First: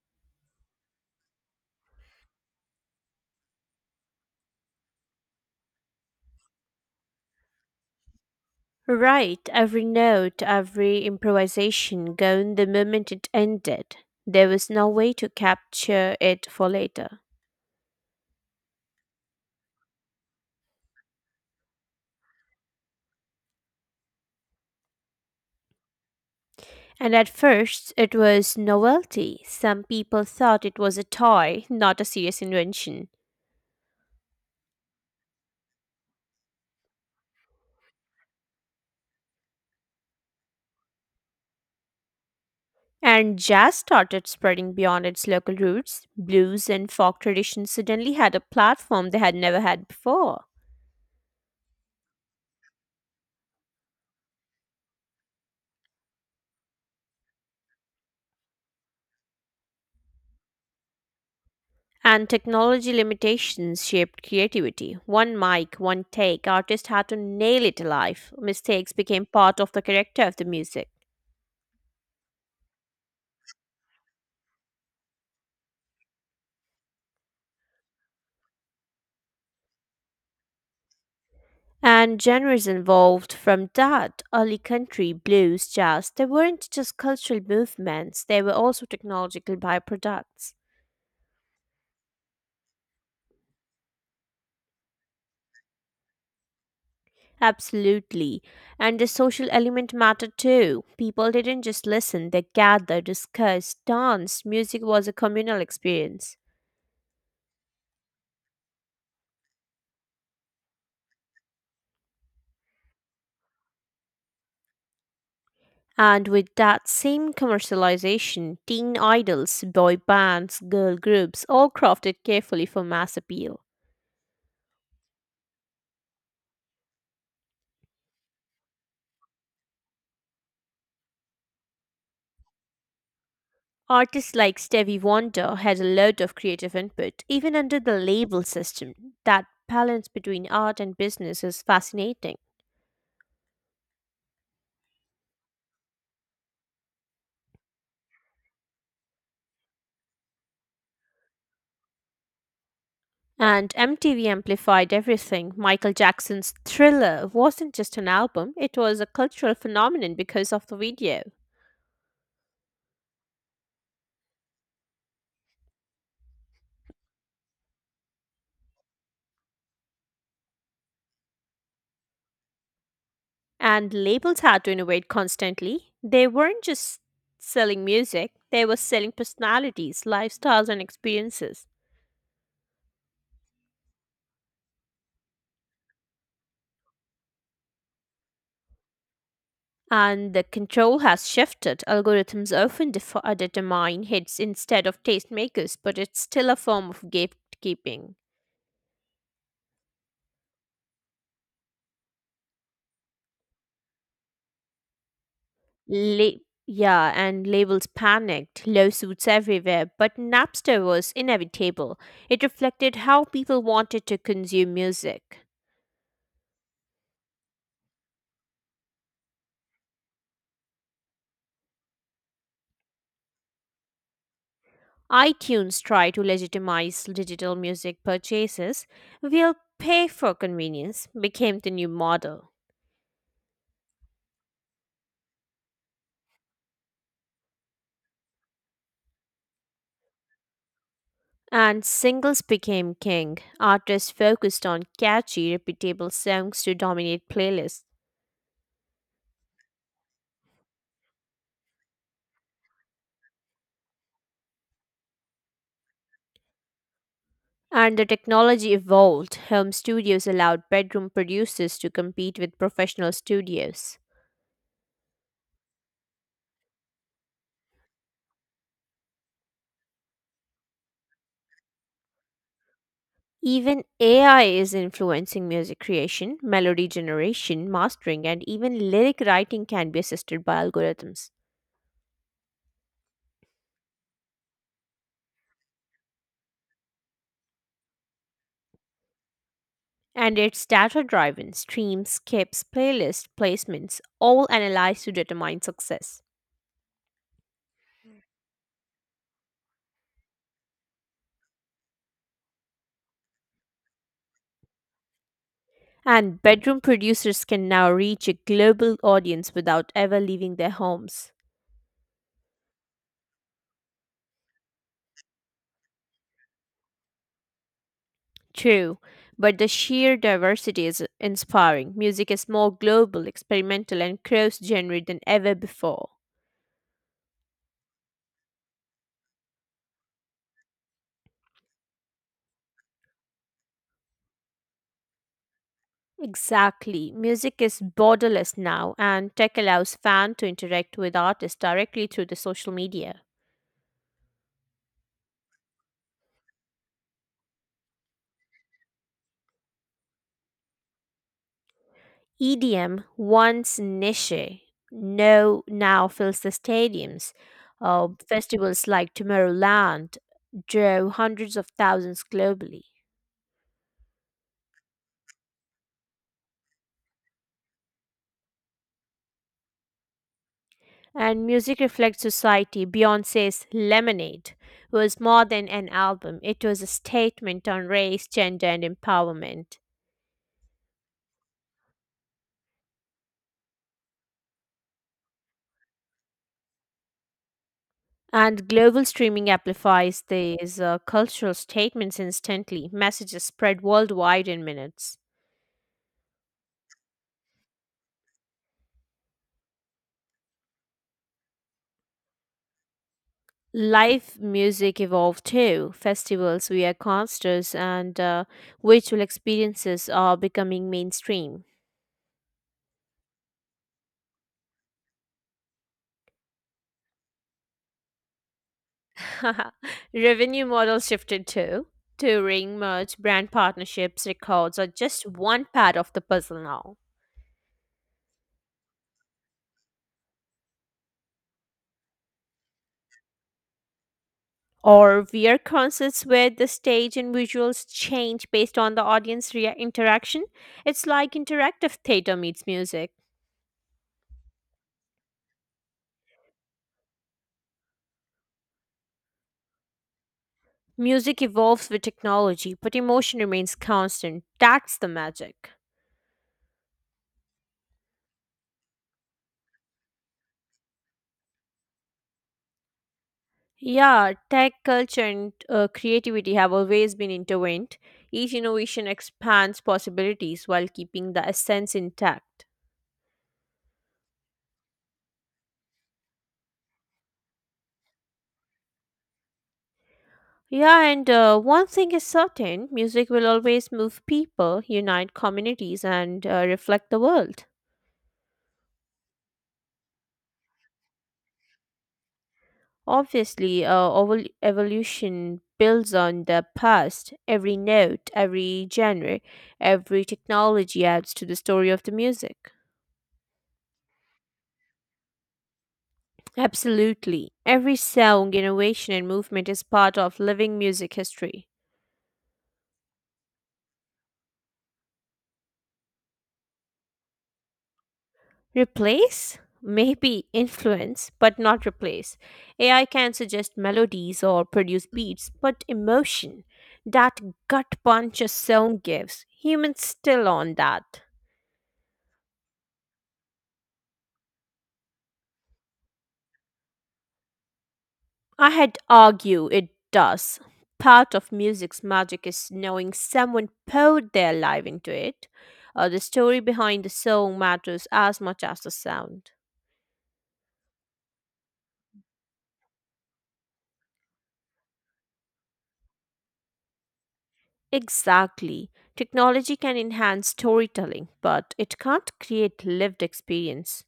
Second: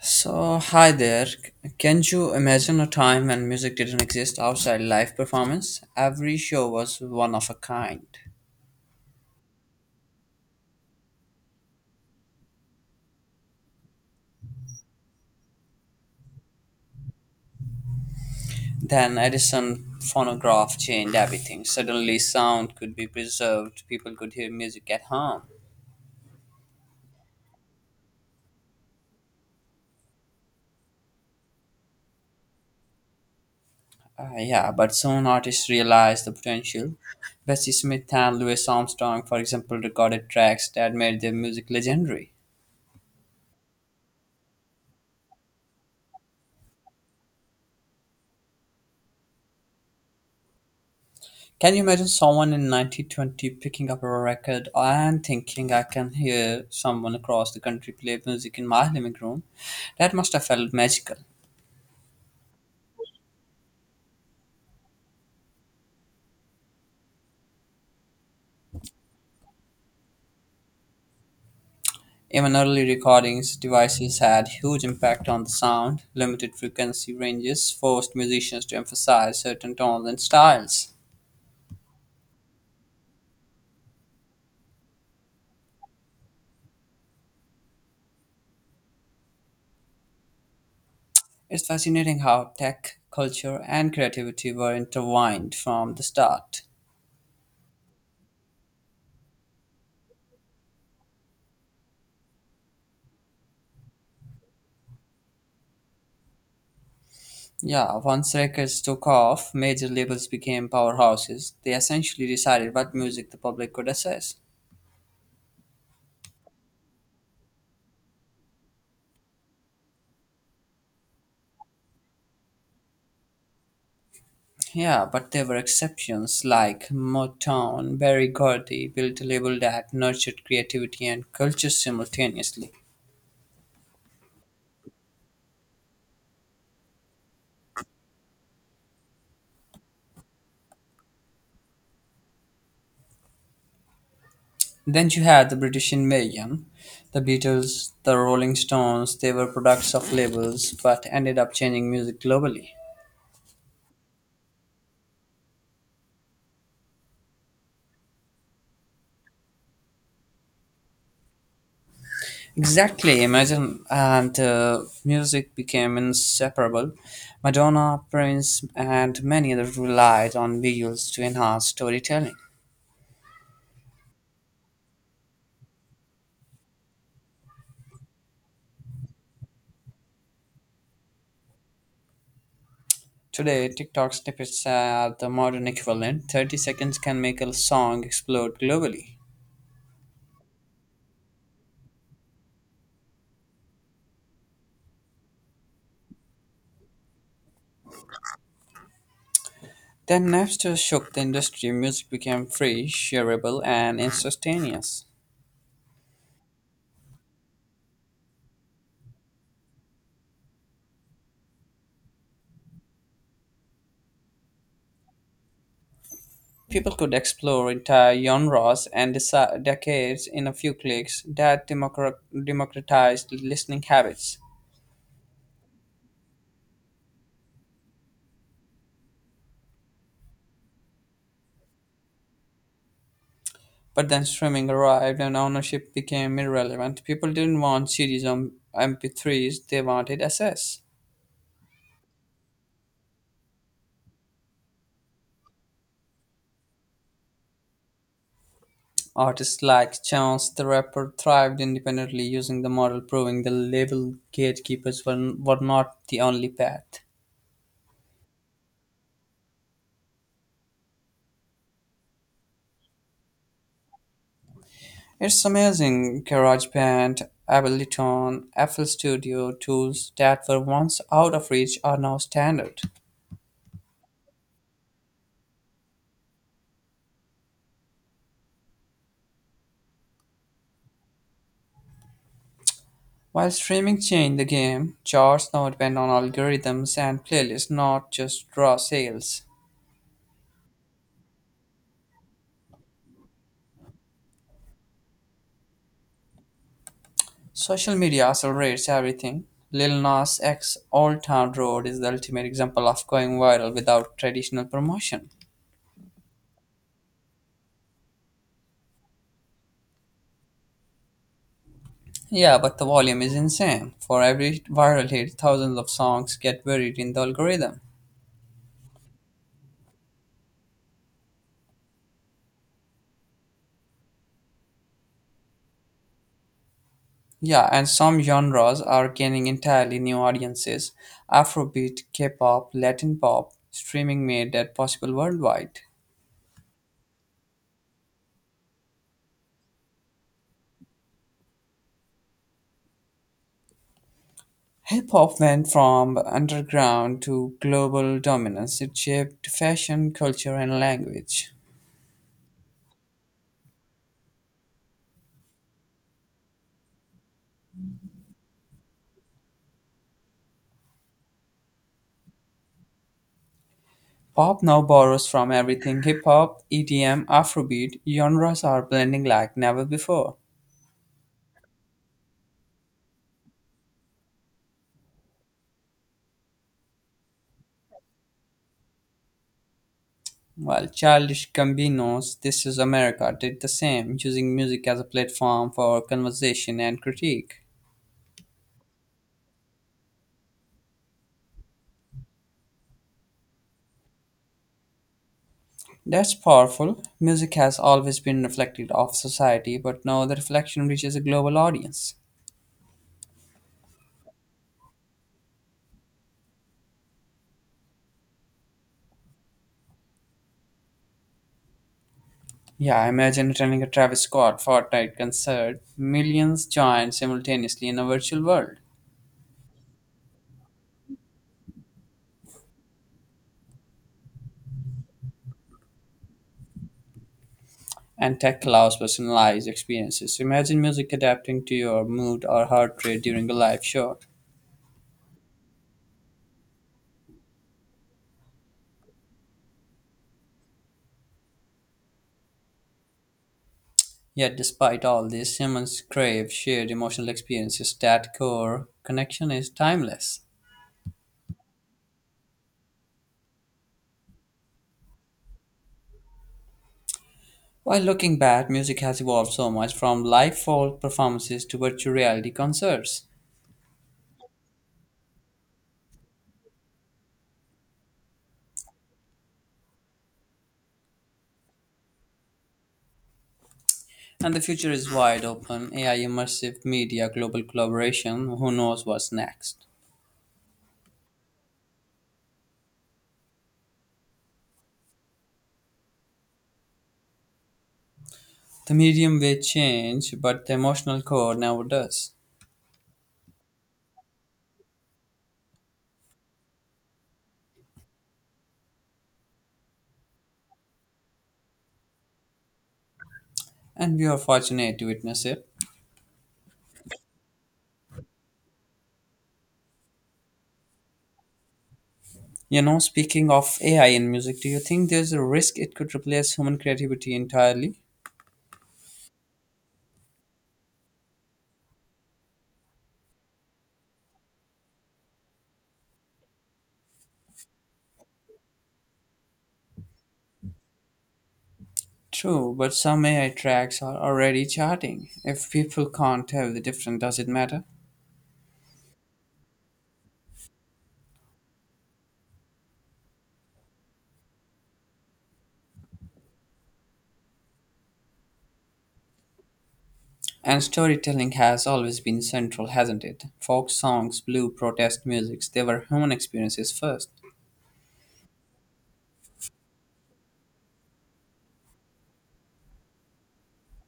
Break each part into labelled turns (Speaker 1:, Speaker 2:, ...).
Speaker 1: So, hi there. Can you imagine a time when music didn't exist outside live performance? Every show was one of a kind.
Speaker 2: Right, every note, every improvisation gone the moment it ended. There was no way to capture it for later.
Speaker 1: Then Edison phonograph changed everything. Suddenly, sound could be preserved, people could hear music at home.
Speaker 2: And at first, it was novelty. Some people thought it was a toy, not a serious invention.
Speaker 1: Yeah, but soon artists realized the potential. Bessie Smith and Louis Armstrong, for example, recorded tracks that made their music legendary.
Speaker 2: And jazz started spreading beyond its local roots. Blues and folk traditions suddenly had a platform they had never had before.
Speaker 1: Can you imagine someone in 1920 picking up a record and thinking, I can hear someone across the country play music in my living room? That must have felt magical.
Speaker 2: And technology limitations shaped creativity. One mic, one take, artists had to nail it alive. Mistakes became part of the character of the music.
Speaker 1: Even early recordings devices had huge impact on the sound. Limited frequency ranges forced musicians to emphasize certain tones and styles.
Speaker 2: And genres evolved from that. Early country, blues, jazz, they weren't just cultural movements, they were also technological byproducts.
Speaker 1: It's fascinating how tech, culture, and creativity were intertwined from the start.
Speaker 2: Absolutely. And the social element mattered too. People didn't just listen, they gathered, discussed, danced. Music was a communal experience.
Speaker 1: Yeah, once records took off, major labels became powerhouses. They essentially decided what music the public could access.
Speaker 2: And with that same commercialization, teen idols, boy bands, girl groups, all crafted carefully for mass appeal.
Speaker 1: Yeah, but there were exceptions like Motown, Barry Gordy built a label that nurtured creativity and culture simultaneously.
Speaker 2: Artists like Stevie Wonder had a lot of creative input, even under the label system. That balance between art and business is fascinating.
Speaker 1: Then you had the British Invasion, the Beatles, the Rolling Stones, they were products of labels but ended up changing music globally.
Speaker 2: And MTV amplified everything. Michael Jackson's Thriller wasn't just an album, it was a cultural phenomenon because of the video.
Speaker 1: Exactly. Imagine and music became inseparable. Madonna, Prince, and many others relied on visuals to enhance storytelling.
Speaker 2: And labels had to innovate constantly. They weren't just selling music, they were selling personalities, lifestyles, and experiences.
Speaker 1: Today, TikTok snippets are the modern equivalent. 30 seconds can make a song explode globally.
Speaker 2: And the control has shifted. Algorithms often determine hits instead of tastemakers, but it's still a form of gatekeeping.
Speaker 1: Then Napster shook the industry. Music became free, shareable, and instantaneous.
Speaker 2: La- yeah, and labels panicked, lawsuits everywhere, but Napster was inevitable. It reflected how people wanted to consume music.
Speaker 1: People could explore entire genres and decades in a few clicks. Democratized listening habits.
Speaker 2: iTunes try to legitimize digital music purchases. We'll pay for convenience became the new model.
Speaker 1: But then streaming arrived and ownership became irrelevant. People didn't want CDs on MP3s, they wanted access.
Speaker 2: And singles became king. Artists focused on catchy, repeatable songs to dominate playlists.
Speaker 1: Artists like Chance the Rapper thrived independently using the model, proving the label gatekeepers were not the only path.
Speaker 2: And the technology evolved. Home studios allowed bedroom producers to compete with professional studios.
Speaker 1: It's amazing GarageBand, Ableton, FL Studio tools that were once out of reach are now standard.
Speaker 2: Even AI is influencing music creation, melody generation, mastering, and even lyric writing can be assisted by algorithms.
Speaker 1: While streaming changed the game, charts now depend on algorithms and playlists, not just raw sales.
Speaker 2: And it's data driven streams, skips, playlist placements, all analyzed to determine success.
Speaker 1: Social media accelerates everything. Lil Nas X Old Town Road is the ultimate example of going viral without traditional promotion.
Speaker 2: And bedroom producers can now reach a global audience without ever leaving their homes.
Speaker 1: Yeah, but the volume is insane. For every viral hit, thousands of songs get buried in the algorithm.
Speaker 2: True, but the sheer diversity is inspiring. Music is more global, experimental, and cross genre than ever before.
Speaker 1: Yeah, and some genres are gaining entirely new audiences. Afrobeat, K-pop, Latin pop, streaming made that possible worldwide.
Speaker 2: Exactly. Music is borderless now, and tech allows fans to interact with artists directly through the social media.
Speaker 1: Hip hop went from underground to global dominance. It shaped fashion, culture, and language.
Speaker 2: Idiom once niche no now fills the stadiums. Festivals like Tomorrowland drew hundreds of thousands globally.
Speaker 1: Pop now borrows from everything hip hop, EDM, Afrobeat genres are blending like never before.
Speaker 2: And music reflects society. Beyonce's Lemonade was more than an album, it was a statement on race, gender, and empowerment.
Speaker 1: While Childish Gambino's This Is America did the same, using music as a platform for conversation and critique.
Speaker 2: And global streaming amplifies these cultural statements instantly. Messages spread worldwide in minutes.
Speaker 1: That's powerful. Music has always been reflected of society, but now the reflection reaches a global audience.
Speaker 2: Live music evolved too. Festivals, we are concerts, and virtual experiences are becoming mainstream.
Speaker 1: Yeah, imagine attending a Travis Scott Fortnite concert. Millions join simultaneously in a virtual world.
Speaker 2: Revenue models shifted too. Touring, merch, brand partnerships, records are just one part of the puzzle now.
Speaker 1: And tech allows personalized experiences. So imagine music adapting to your mood or heart rate during a live show.
Speaker 2: Or VR concerts where the stage and visuals change based on the interaction. It's like interactive theater meets music.
Speaker 1: Yet, despite all this, humans crave shared emotional experiences. That core connection is timeless.
Speaker 2: Music evolves with technology, but emotion remains constant. That's the magic.
Speaker 1: While looking back, music has evolved so much from live folk performances to virtual reality concerts.
Speaker 2: Yeah, tech culture and creativity have always been intertwined. Each innovation expands possibilities while keeping the essence intact.
Speaker 1: And the future is wide open AI, immersive media, global collaboration. Who knows what's next?
Speaker 2: Yeah, and one thing is certain music will always move people, unite communities, and reflect the world.
Speaker 1: The medium will change, but the emotional core never does.
Speaker 2: Obviously, evolution builds on the past. Every note, every genre, every technology adds to the story of the music.
Speaker 1: And we are fortunate to witness it.
Speaker 2: Absolutely. Every song, innovation, and movement is part of living music history.
Speaker 1: You know, speaking of AI in music, do you think there's a risk it could replace human creativity entirely?
Speaker 2: Replace? Maybe influence, but not replace. AI can suggest melodies or produce beats, but emotion, that gut punch a song gives, humans still on that.
Speaker 1: True, but some AI tracks are already charting. If people can't tell the difference, does it matter?
Speaker 2: I had argue it does. Part of music's magic is knowing someone poured their life into it. The story behind the song matters as much as the sound.
Speaker 1: And storytelling has always been central, hasn't it? Folk songs, blue protest musics, they were human experiences first.
Speaker 2: Exactly. Technology can enhance storytelling, but it can't create lived experience.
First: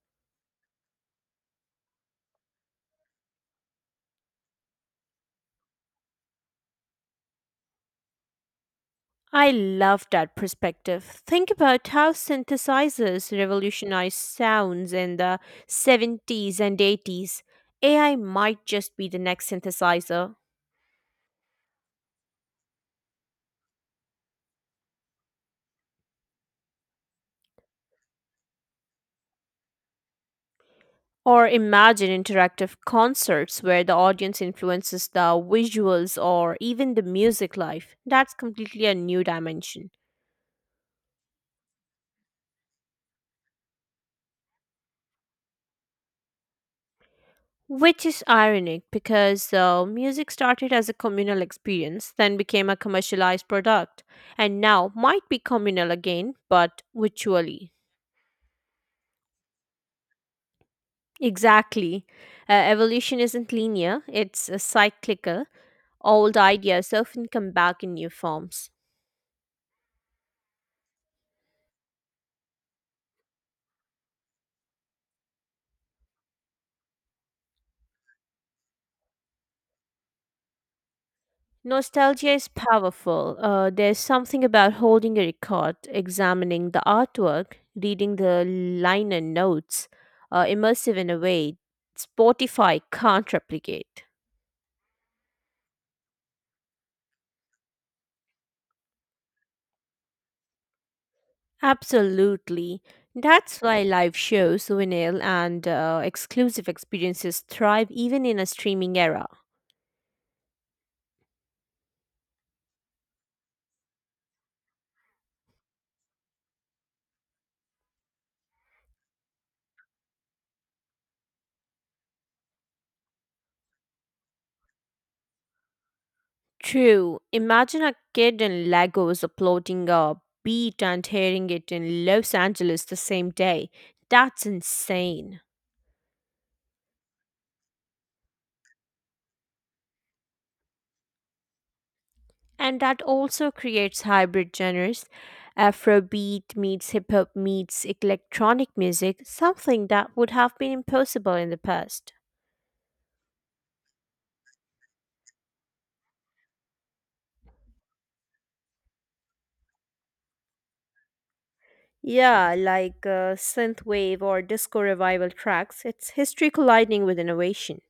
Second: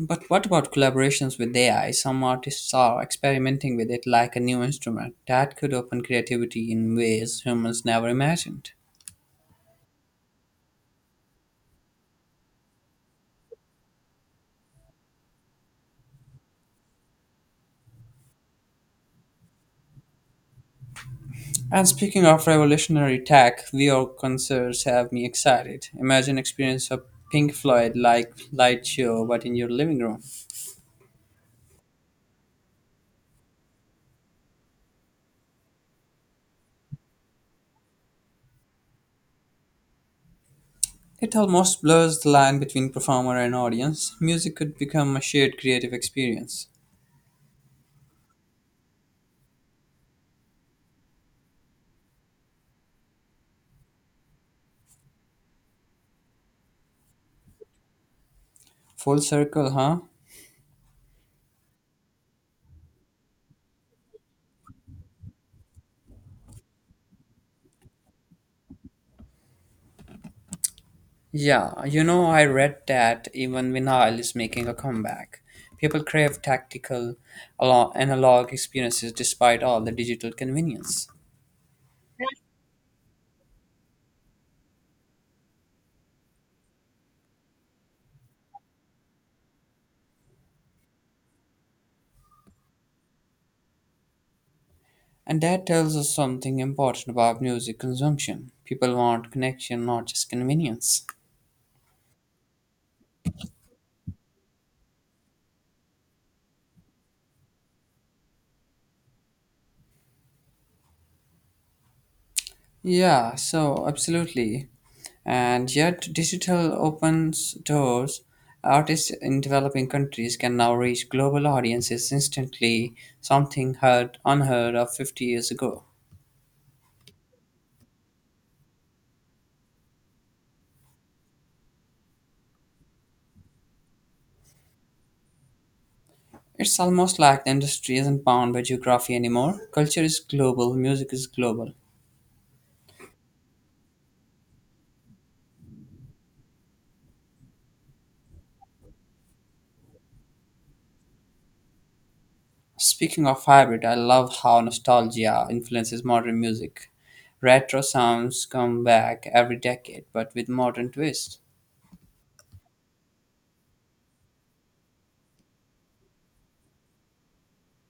Speaker 1: But what about collaborations with AI? Some artists are experimenting with it like a new instrument. That could open creativity in ways humans never imagined.
Speaker 2: I love that perspective. Think about how synthesizers revolutionized sounds in the 70s and 80s. AI might just be the next synthesizer.
Speaker 1: And speaking of revolutionary tech, VR concerts have me excited. Imagine experience of Pink Floyd like light show but in your living room.
Speaker 2: Or imagine interactive concerts where the audience influences the visuals or even the music life. That's completely a new dimension.
Speaker 1: It almost blurs the line between performer and audience. Music could become a shared creative experience.
Speaker 2: Which is ironic because music started as a communal experience, then became a commercialized product, and now might be communal again, but virtually.
Speaker 1: Full circle, huh?
Speaker 2: Exactly. Evolution isn't linear, it's cyclical. Old ideas often come back in new forms.
Speaker 1: Yeah, you know I read that even vinyl is making a comeback. People crave tactical analog experiences despite all the digital convenience.
Speaker 2: Nostalgia is powerful. There's something about holding a record, examining the artwork, reading the liner notes, immersive in a way Spotify can't replicate.
Speaker 1: And that tells us something important about music consumption. People want connection, not just convenience.
Speaker 2: Absolutely. That's why live shows, vinyl, and exclusive experiences thrive even in a streaming era.
Speaker 1: Yeah, so absolutely. And yet, digital opens doors. Artists in developing countries can now reach global audiences instantly, something heard, unheard of 50 years ago.
Speaker 2: True. Imagine a kid in Lagos uploading a beat and hearing it in Los Angeles the same day. That's insane.
Speaker 1: It's almost like the industry isn't bound by geography anymore. Culture is global, music is global.
Speaker 2: And that also creates hybrid genres. Afrobeat meets hip hop meets electronic music, something that would have been impossible in the past.
Speaker 1: Speaking of hybrid, I love how nostalgia influences modern music. Retro sounds come back every decade, but with modern twists.
Speaker 2: Yeah, like synthwave or disco revival tracks, it's history colliding with innovation.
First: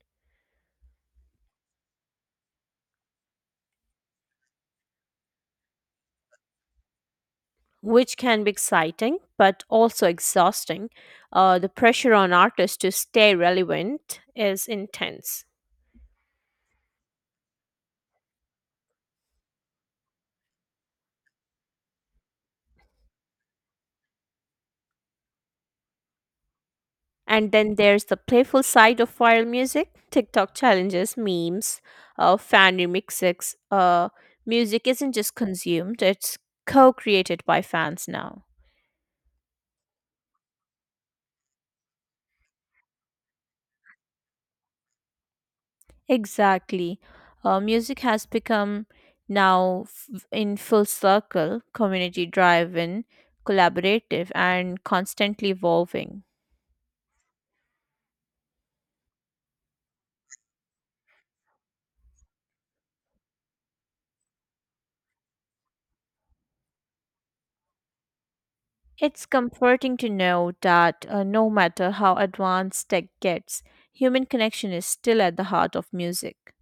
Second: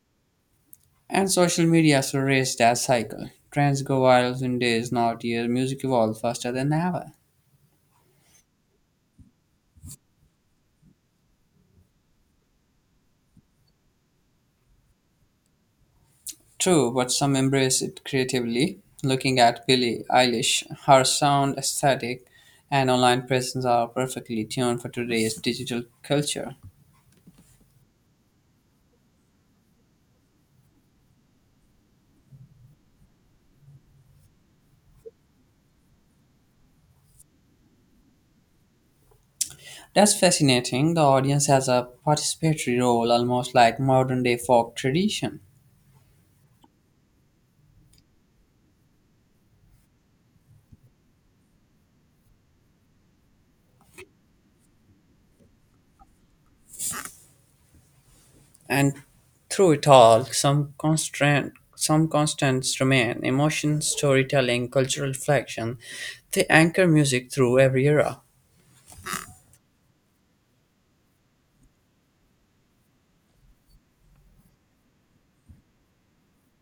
Speaker 1: And social media has erased that cycle. Trends go viral in days, not years. Music evolves faster than ever.
Speaker 2: Which can be exciting but also exhausting. The pressure on artists to stay relevant is intense.
Speaker 1: True, but some embrace it creatively. Looking at Billie Eilish, her sound aesthetic and online presence are perfectly tuned for today's digital culture.
Speaker 2: And then there's the playful side of viral music TikTok challenges, memes, fan remixes. Music isn't just consumed, it's co created by fans now.
Speaker 1: That's fascinating. The audience has a participatory role, almost like modern day folk tradition.
Speaker 2: Exactly. Music has become now in full circle, community driven, collaborative, and constantly evolving.
Speaker 1: And through it all, some constants remain emotion, storytelling, cultural reflection. They anchor music through every era.
Speaker 2: It's comforting to know that no matter how advanced tech gets, human connection is still at the heart of music.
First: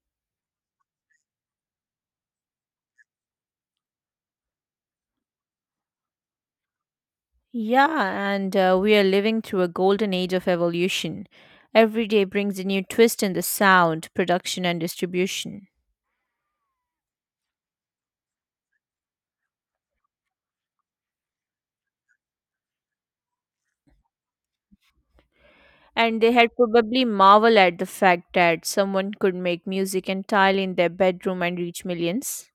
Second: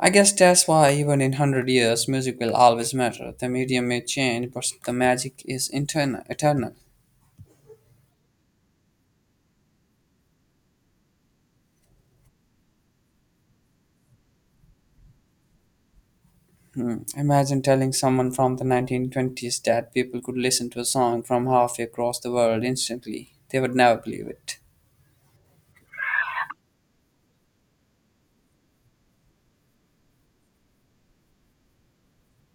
Speaker 1: I guess that's why even in 100 years, music will always matter. The medium may change, but the magic is eternal.
Speaker 2: Yeah, and we are living through a golden age of evolution. Every day brings a new twist in the sound, production, and distribution.
Speaker 1: Hmm. Imagine telling someone from the 1920s that people could listen to a song from halfway across the world instantly. They would never believe it.
Speaker 2: And they had probably marveled at the fact that someone could make music entirely in their bedroom and reach millions.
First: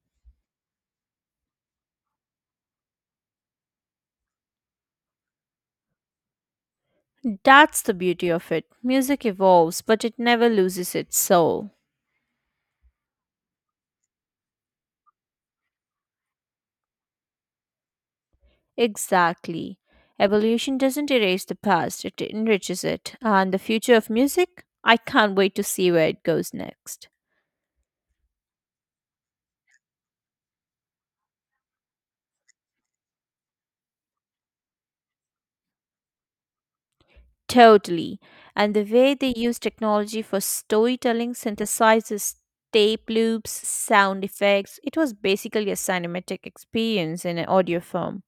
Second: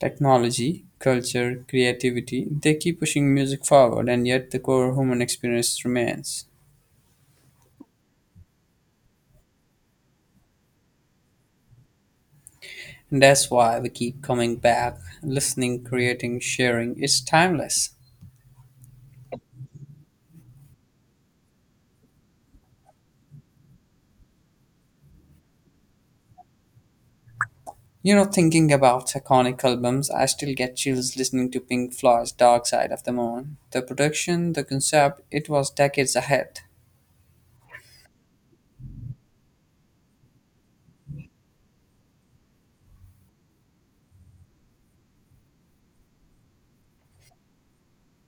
Speaker 1: Technology, culture, creativity, they keep pushing music forward, and yet the core human experience remains.
Speaker 2: That's the beauty of it. Music evolves, but it never loses its soul.
Speaker 1: And that's why we keep coming back, listening, creating, sharing. It's timeless.
Speaker 2: Exactly. Evolution doesn't erase the past, it enriches it. And the future of music? I can't wait to see where it goes next.
Speaker 1: You know, thinking about iconic albums, I still get chills listening to Pink Floyd's Dark Side of the Moon. The production, the concept, it was decades ahead.
Speaker 2: Totally. And the way they use technology for storytelling, synthesizes, tape loops, sound effects, it was basically a cinematic experience in an audio form.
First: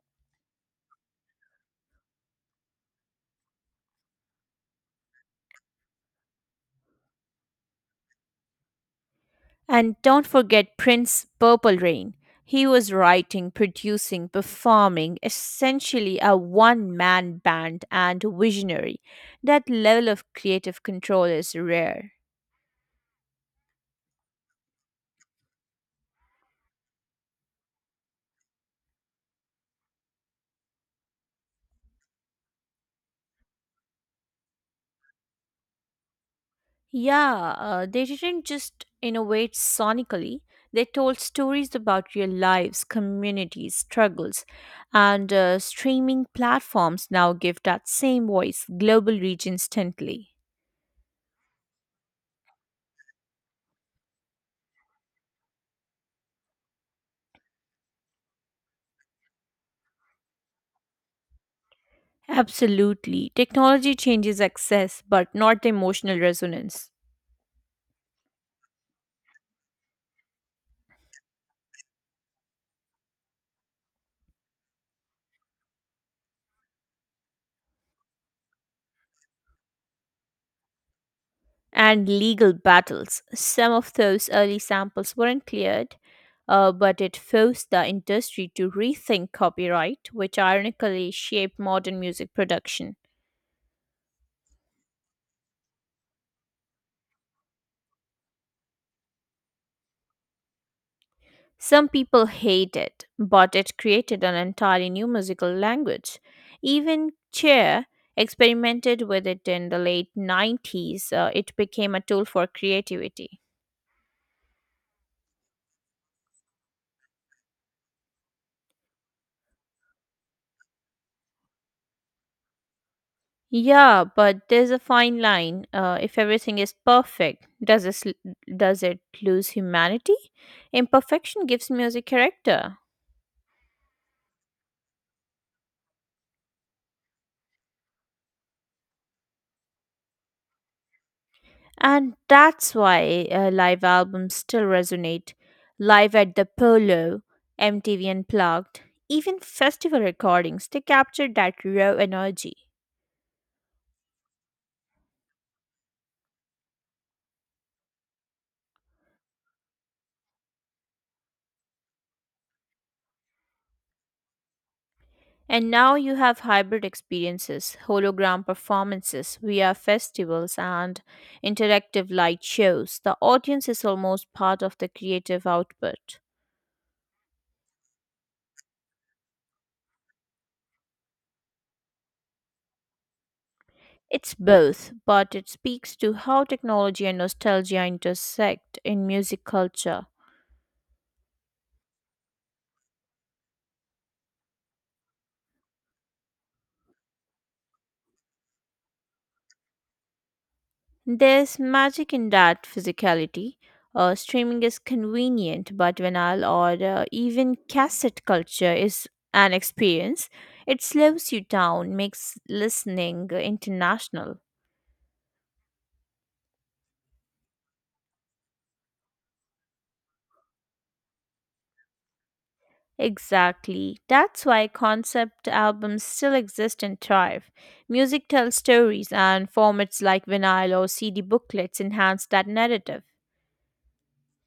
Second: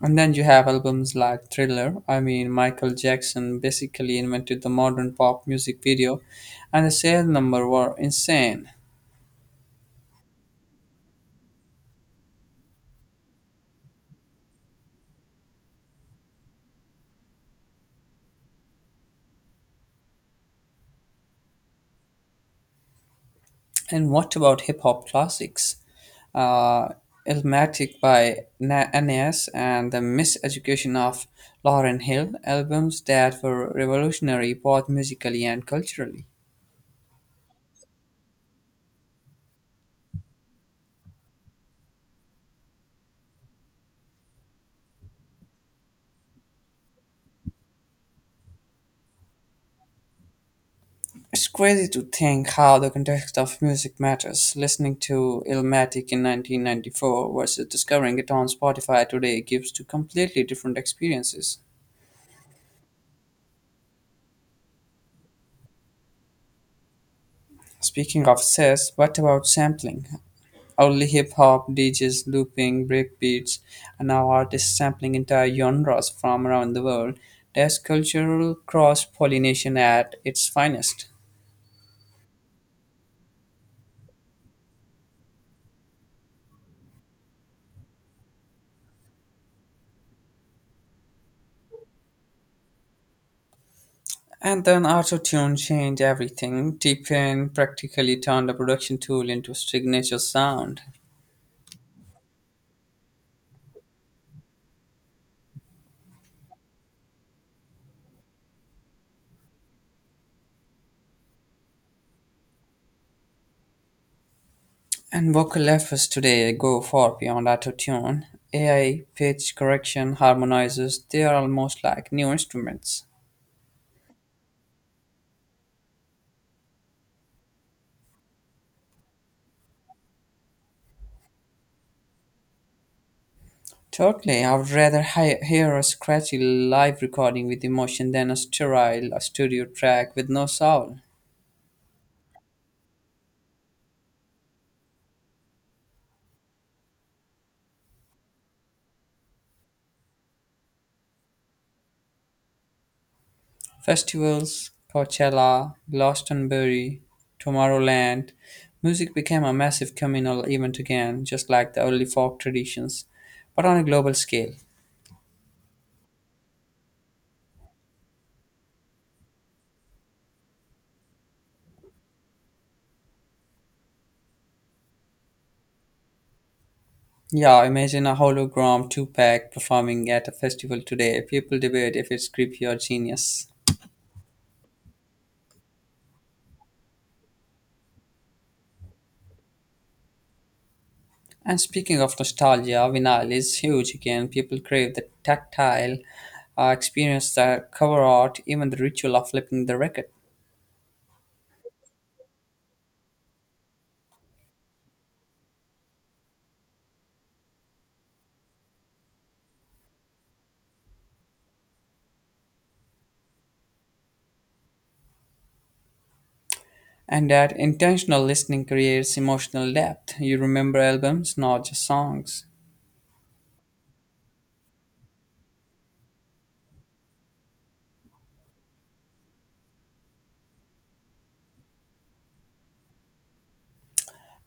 Speaker 1: And then you have albums like Thriller. I mean, Michael Jackson basically invented the modern pop music video, and the sale number were insane.
Speaker 2: And don't forget Prince's Purple Rain. He was writing, producing, performing, essentially a one man band and visionary. That level of creative control is rare.
Speaker 1: And what about hip hop classics? Uh, Illmatic by NAS and The Miseducation of Lauren Hill, albums that were revolutionary both musically and culturally.
Speaker 2: Yeah, they didn't just innovate sonically, they told stories about real lives, communities, struggles, and streaming platforms now give that same voice global reach instantly.
Speaker 1: It's crazy to think how the context of music matters. Listening to Illmatic in 1994 versus discovering it on Spotify today gives two completely different experiences.
Speaker 2: Absolutely. Technology changes access, but not emotional resonance.
Speaker 1: Speaking of says, what about sampling? Only hip hop, DJs looping, breakbeats, and now artists sampling entire genres from around the world. There's cultural cross pollination at its finest.
Speaker 2: And legal battles. Some of those early samples weren't cleared, but it forced the industry to rethink copyright, which ironically shaped modern music production.
Speaker 1: And then autotune changed everything. T-Pain practically turned a production tool into a signature sound.
Speaker 2: Some people hate it, but it created an entirely new musical language. Even Cher experimented with it in the late 90s. It became a tool for creativity.
Speaker 1: And vocal efforts today go far beyond autotune. AI, pitch correction, harmonizers, they are almost like new instruments.
Speaker 2: Yeah, but there's a fine line. If everything is perfect, does it lose humanity? Imperfection gives music character,
Speaker 1: Totally, I would rather hear a scratchy live recording with emotion than a sterile studio track with no soul.
Speaker 2: and that's why live albums still resonate. Live at the Polo, MTV Unplugged, even festival recordings, they capture that raw energy.
Speaker 1: Festivals, Coachella, Glastonbury, Tomorrowland, music became a massive communal event again, just like the early folk traditions, but on a global scale.
Speaker 2: And now you have hybrid experiences, hologram performances, VR festivals, and interactive light shows. The audience is almost part of the creative output.
Speaker 1: Yeah, imagine a hologram two-pack performing at a festival today. People debate if it's creepy or genius.
Speaker 2: It's both, but it speaks to how technology and nostalgia intersect in music culture.
Speaker 1: And speaking of nostalgia, vinyl is huge again. People crave the tactile experience, the cover art, even the ritual of flipping the record.
Speaker 2: There's magic in that physicality. Streaming is convenient, but vinyl or even cassette culture is an experience. It slows you down, makes listening international.
Speaker 1: And that intentional listening creates emotional depth. You remember albums, not just songs.
Speaker 2: Exactly. That's why concept albums still exist and thrive. Music tells stories, and formats like vinyl or CD booklets enhance that narrative.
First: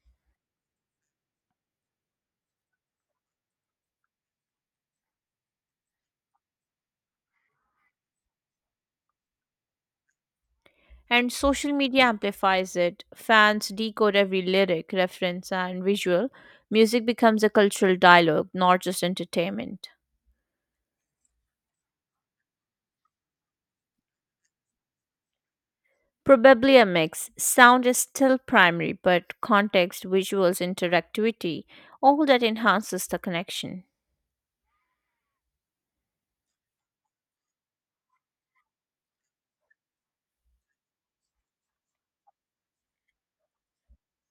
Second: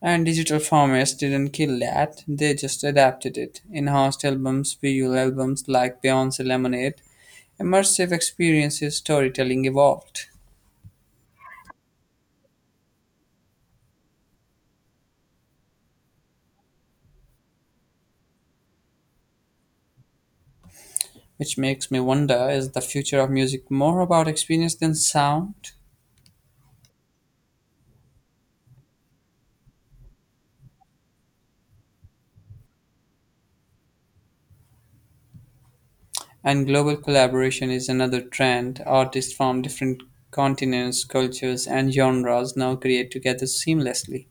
Speaker 1: And digital formats didn't kill that, they just adapted it. Enhanced albums, visual albums like Beyonce Lemonade, immersive experiences, storytelling evolved.
Speaker 2: And social media amplifies it. Fans decode every lyric, reference, and visual. Music becomes a cultural dialogue, not just entertainment.
Speaker 1: Which makes me wonder is the future of music more about experience than sound?
Speaker 2: Probably a mix. Sound is still primary, but context, visuals, interactivity, all that enhances the connection.
Speaker 1: And global collaboration is another trend. Artists from different continents, cultures, and genres now create together seamlessly.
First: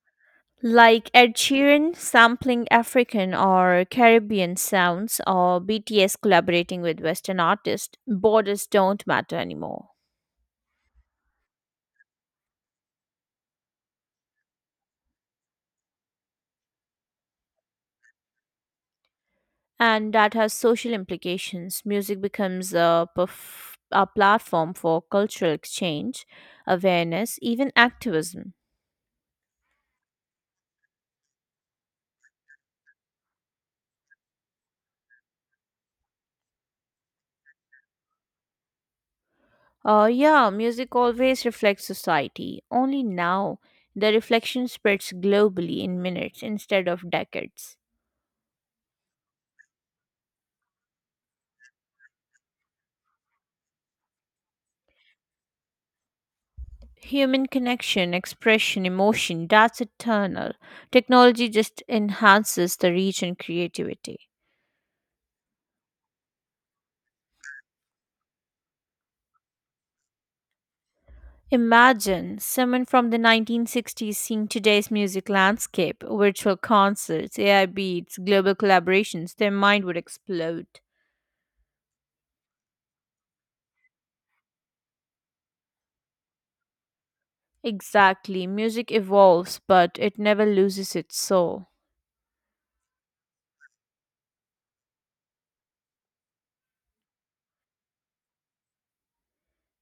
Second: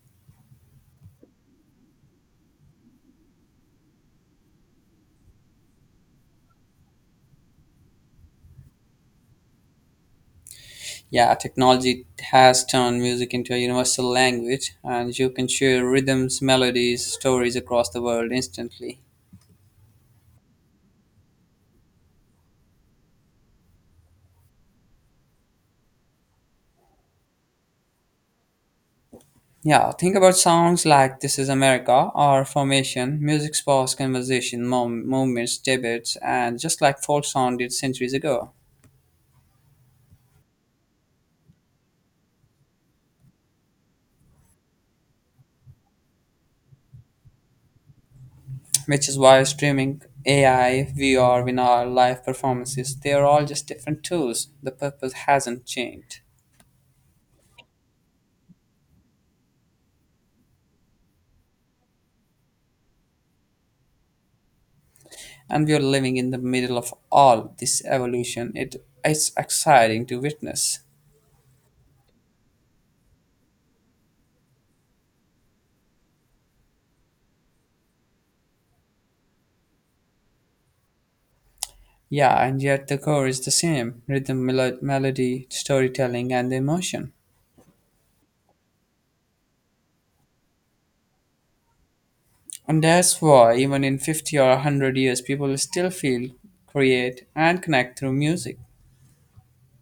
Speaker 2: Like Ed Sheeran sampling African or Caribbean sounds, or BTS collaborating with Western artists, borders don't matter anymore.
Speaker 1: Yeah, technology has turned music into a universal language, and you can share rhythms, melodies, stories across the world instantly.
Speaker 2: And that has social implications. Music becomes a platform for cultural exchange, awareness, even activism.
Speaker 1: Yeah, think about songs like This Is America or Formation. Music sparks conversation, moments, debates, and just like folk song did centuries ago.
Speaker 2: Yeah, music always reflects society. Only now, the reflection spreads globally in minutes instead of decades.
Speaker 1: Which is why streaming, AI, VR, vinyl, live performances, they are all just different tools. The purpose hasn't changed.
Speaker 2: Human connection, expression, emotion, that's eternal. Technology just enhances the reach and creativity.
Speaker 1: And we are living in the middle of all this evolution. It is exciting to witness.
Speaker 2: Imagine someone from the 1960s seeing today's music landscape, virtual concerts, AI beats, global collaborations, their mind would explode.
Speaker 1: Yeah, and yet the core is the same rhythm, melody, storytelling, and emotion.
Speaker 2: Exactly, music evolves, but it never loses its soul.
Speaker 1: And that's why, even in 50 or 100 years, people still feel, create, and connect through music.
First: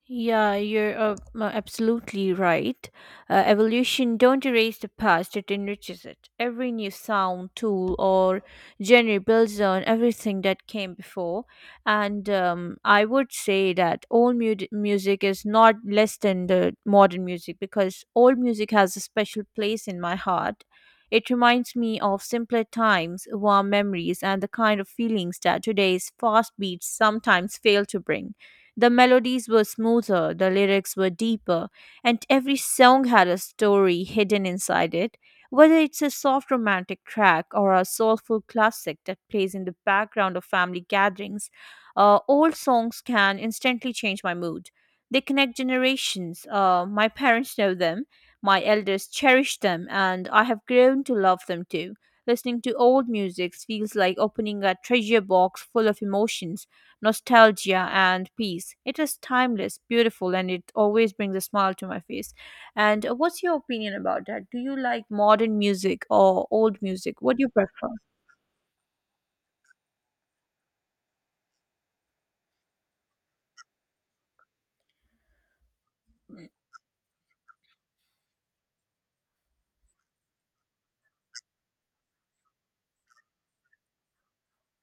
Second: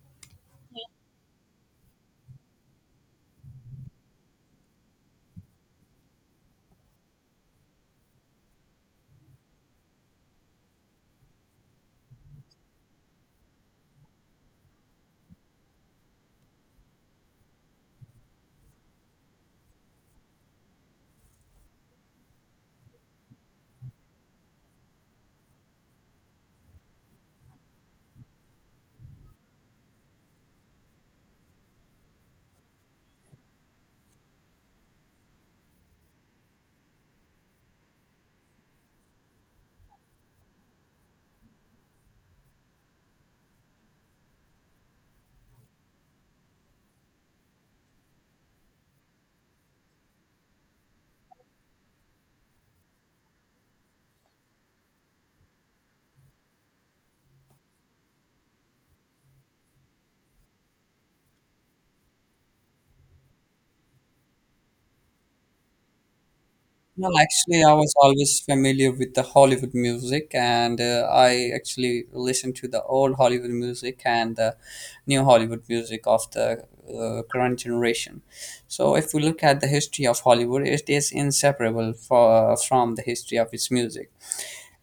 Speaker 2: Yeah, you're absolutely right. Evolution don't erase the past, it enriches it. Every new sound, tool, or genre builds on everything that came before. And I would say that music is not less than the modern music because old music has a special place in my heart. It reminds me of simpler times, warm memories, and the kind of feelings that today's fast beats sometimes fail to bring. The melodies were smoother, the lyrics were deeper, and every song had a story hidden inside it. Whether it's a soft romantic track or a soulful classic that plays in the background of family gatherings, old songs can instantly change my mood. They connect generations. My parents know them, my elders cherish them, and I have grown to love them too. Listening to old music feels like opening a treasure box full of emotions nostalgia, and peace. It is timeless, beautiful, and it always brings a smile to my face. And what's your opinion about that? Do you like modern music or old
Speaker 1: Well,
Speaker 2: music? What do you
Speaker 1: actually, I
Speaker 2: prefer?
Speaker 1: was always familiar with the Hollywood music, and I actually listen to the old Hollywood music and the new Hollywood music of the current generation. So, if we look at the history of Hollywood, it is inseparable from the history of its music.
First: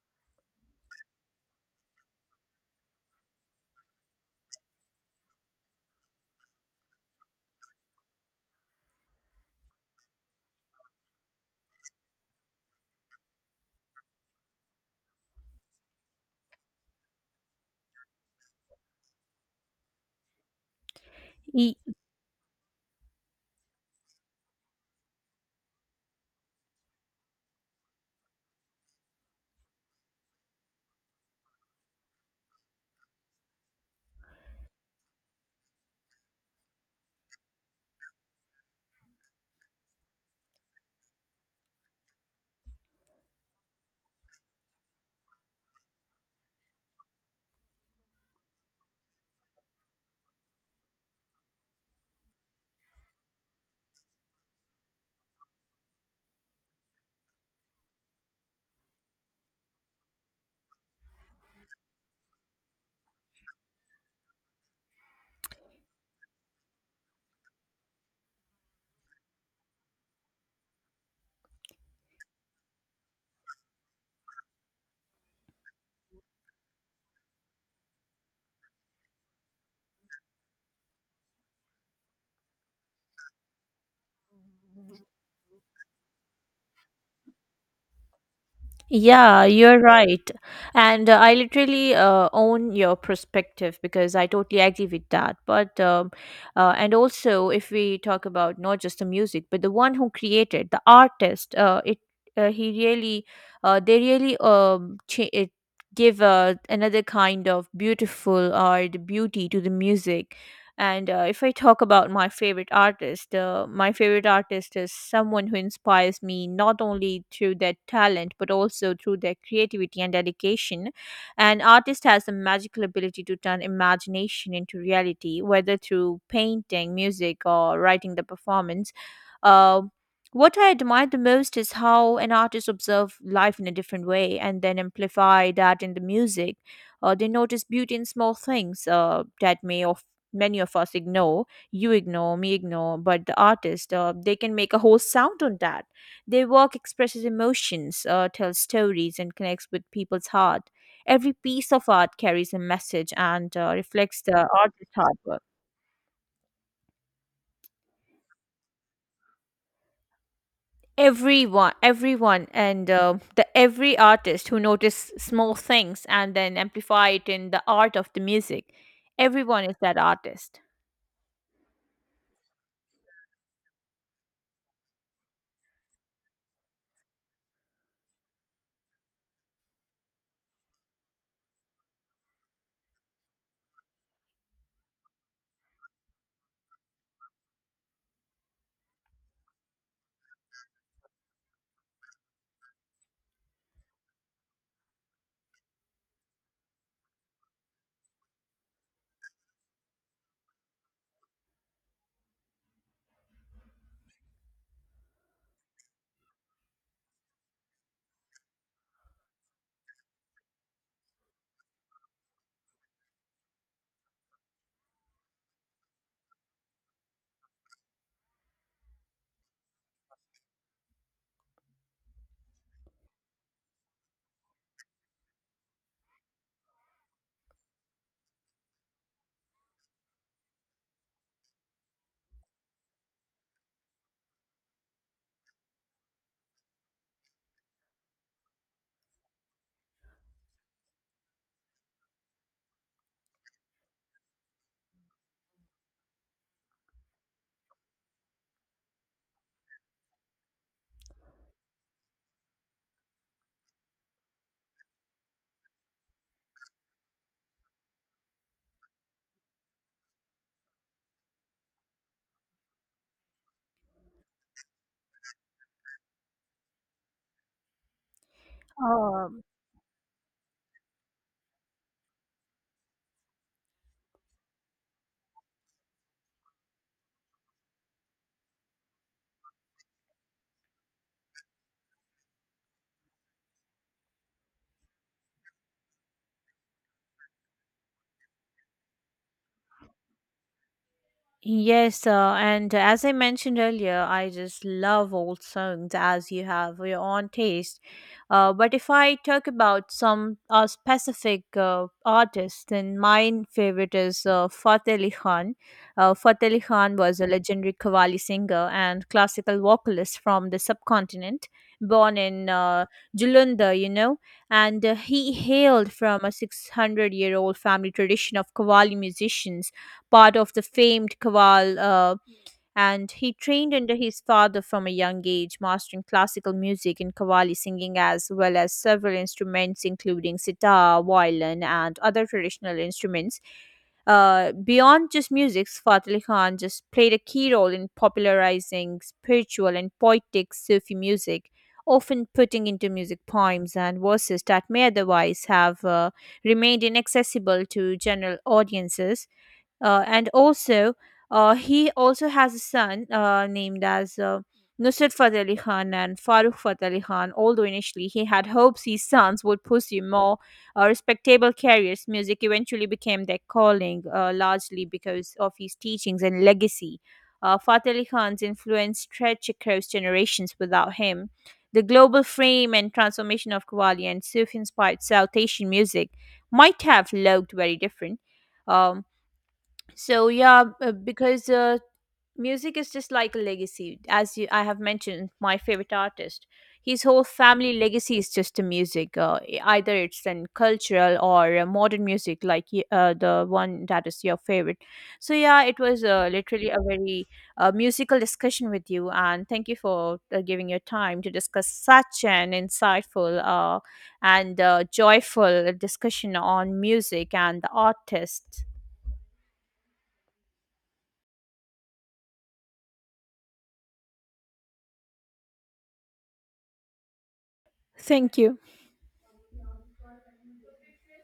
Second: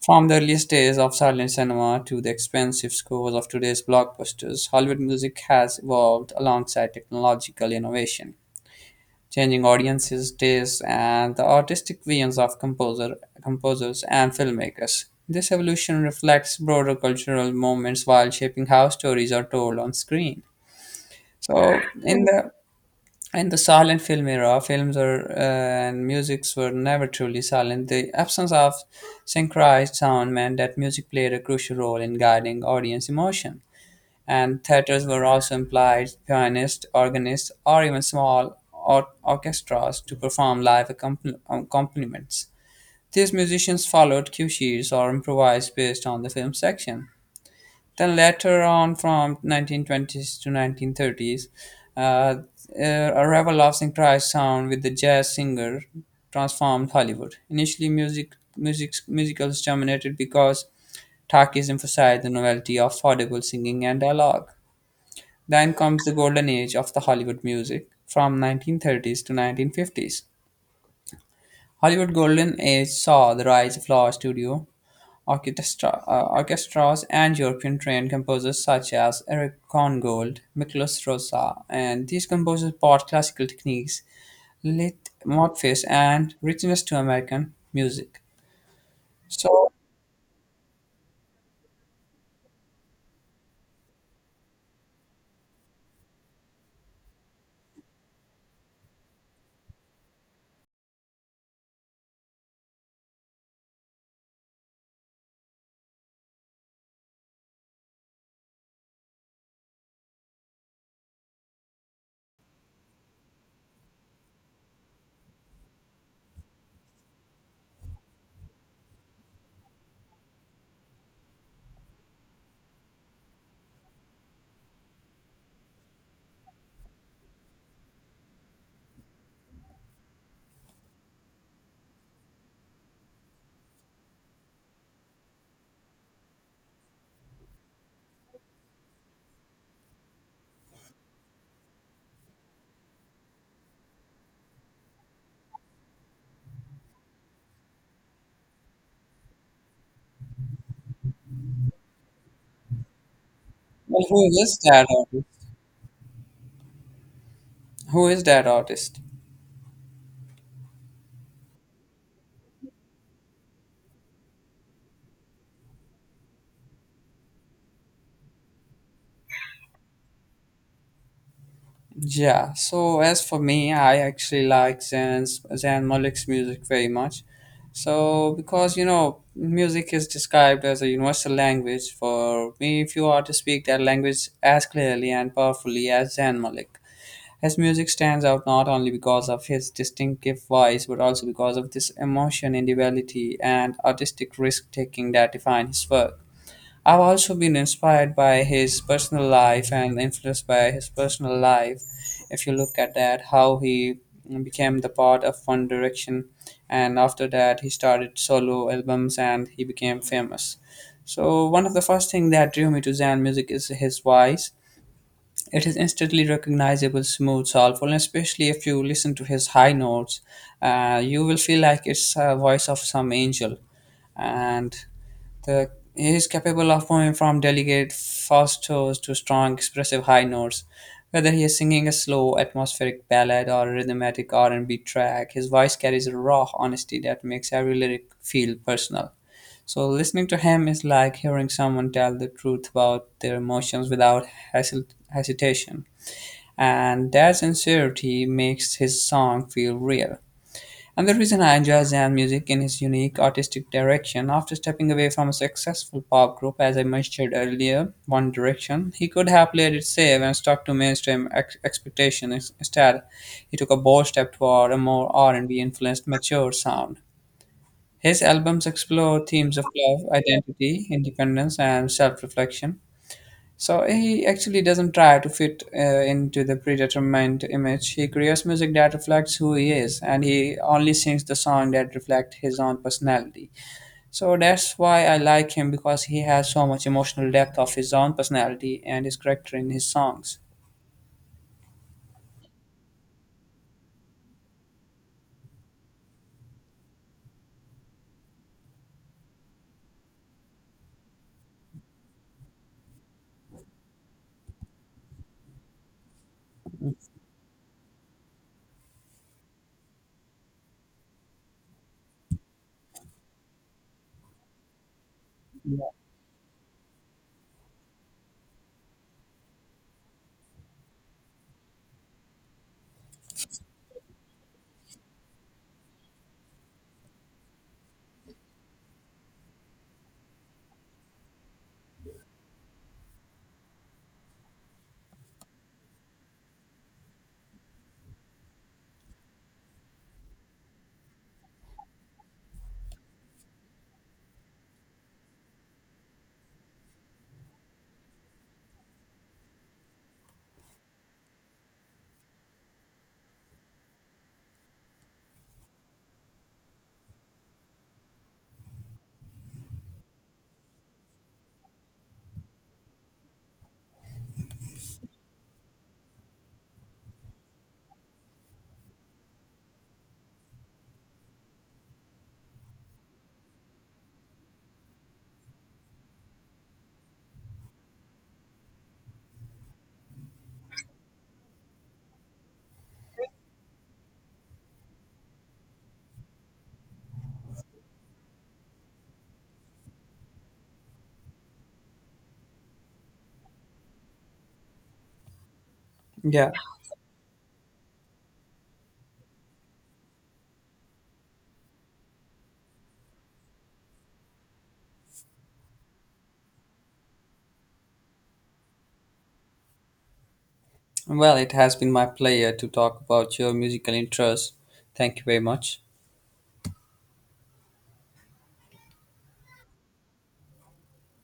Speaker 1: From the earliest days of silent cinema to the expensive scores of today's blockbusters, Hollywood music has evolved alongside technological innovation changing audiences' tastes and the artistic visions of composers and filmmakers. This evolution reflects broader cultural moments while shaping how stories are told on screen.
Speaker 2: E-
Speaker 1: So, in the silent film era, films are, and musics were never truly silent. The absence of synchronized sound meant that music played a crucial role in guiding audience emotion and theatres were also employed pianists, organists, or even small orchestras to perform live accompaniments. These musicians followed cue sheets or improvised based on the film section. Then later on, from 1920s to 1930s, a revel of synchronized sound with the jazz singer transformed Hollywood. Initially, musicals dominated because Takis emphasized the novelty of audible singing and dialogue. Then comes the golden age of the Hollywood music from 1930s to 1950s. Hollywood golden age saw the rise of large studio orchestras and European trained composers such as Eric Korngold, Miklos Rosa, and these composers brought classical techniques, lit modface and richness to American music.
Speaker 2: Yeah,
Speaker 1: So,
Speaker 2: you're right. And I literally own your perspective because I totally agree with that. And also, if we talk about not just the music, but the one who created, the artist, uh, he really, they really cha- it give another kind of beautiful or the beauty to the music. And if I talk about my favorite artist is someone who inspires me not only through their talent but also through their creativity and dedication. An artist has the magical ability to turn imagination into reality, whether through painting, music, or writing the performance. Uh, what I admire the most is how an artist observes life in a different way and then amplify that in the music. They notice beauty in small things that may many of us ignore, you ignore, me ignore, but the artist, they can make a whole sound on that. Their work expresses emotions, tells stories, and connects with people's heart. Every piece of art carries a message and
Speaker 1: well,
Speaker 2: reflects
Speaker 1: who
Speaker 2: the
Speaker 1: is that
Speaker 2: artist's hard
Speaker 1: artist?
Speaker 2: work.
Speaker 1: Who is that artist?
Speaker 2: Everyone, and the every artist who notice small things and then amplify it in the art of the music, everyone is that artist.
Speaker 1: Yeah, so as for me, I actually like Zan Malik's music very much. So, because you know, music is described as a universal language, for me, few artists speak that language as clearly and powerfully as Zan Malik. His music stands out not only because of his distinctive voice, but also because of this emotion, individuality, and artistic risk taking that define his work. I've also been inspired by his personal life and influenced by his personal life. If you look at that, how he became the part of One Direction, and after that, he started solo albums and he became famous. So, one of the first thing that drew me to Zan music is his voice. It is instantly recognizable, smooth, soulful, and especially if you listen to his high notes, you will feel like it's a voice of some angel. And the he is capable of moving from delicate falsettos to strong, expressive high notes. Whether he is singing a slow, atmospheric ballad or a rhythmic R&B track, his voice carries a raw honesty that makes every lyric feel personal. So listening to him is like hearing someone tell the truth about their emotions without hesitation. And that sincerity makes his song feel real. And the reason I enjoy Zan music in his unique artistic direction, after stepping away from a successful pop group, as I mentioned earlier, One Direction, he could have played it safe and stuck to mainstream expectations. Instead, he took a bold step toward a more R&B influenced, mature sound. His albums explore
Speaker 2: um,
Speaker 1: themes of love, identity, independence, and self reflection. So he actually doesn't try to fit into the predetermined image. He creates music that reflects who he is, and he only sings the song that reflect his own personality. So that's why I like him because he has so much emotional depth of his own personality and his character in his songs.
Speaker 2: Yes, and as I mentioned earlier, I just love old songs as you have your own taste. But if I talk about some specific artist, then my favorite is Fateh Ali Khan. Fateh Ali Khan was a legendary Qawwali singer and classical vocalist from the subcontinent, born in Julunda, you know, and he hailed from a 600-year-old family tradition of Qawwali musicians, part of the famed chorale, and he trained under his father from a young age, mastering classical music and qawwali singing as well as several instruments, including sitar, violin, and other traditional instruments. Beyond just music, Fateh Ali Khan just played a key role in popularizing spiritual and poetic Sufi music, often putting into music poems and verses that may otherwise have remained inaccessible to general audiences. And also, he also has a son named as Nusrat Fateh Ali Khan and Farooq Fateh Ali Khan. Although initially he had hopes his sons would pursue more respectable careers, music eventually became their calling, largely because of his teachings and legacy. Fateh Ali Khan's influence stretched across generations without him. The global fame and transformation of Qawwali and Sufi inspired South Asian music might have looked very different. Um, so yeah, because music is just like a legacy, as you, I have mentioned, my favorite artist. His whole family legacy is just the music. Either it's in cultural or modern music, like the one that is your favorite. So yeah, it was
Speaker 1: Yeah,
Speaker 2: literally a very musical discussion with you, and thank you for giving your time to discuss such an insightful and joyful discussion on music and the artist.
Speaker 1: well, it has been my pleasure to talk about your musical interests. Thank you very much.
Speaker 2: Thank you.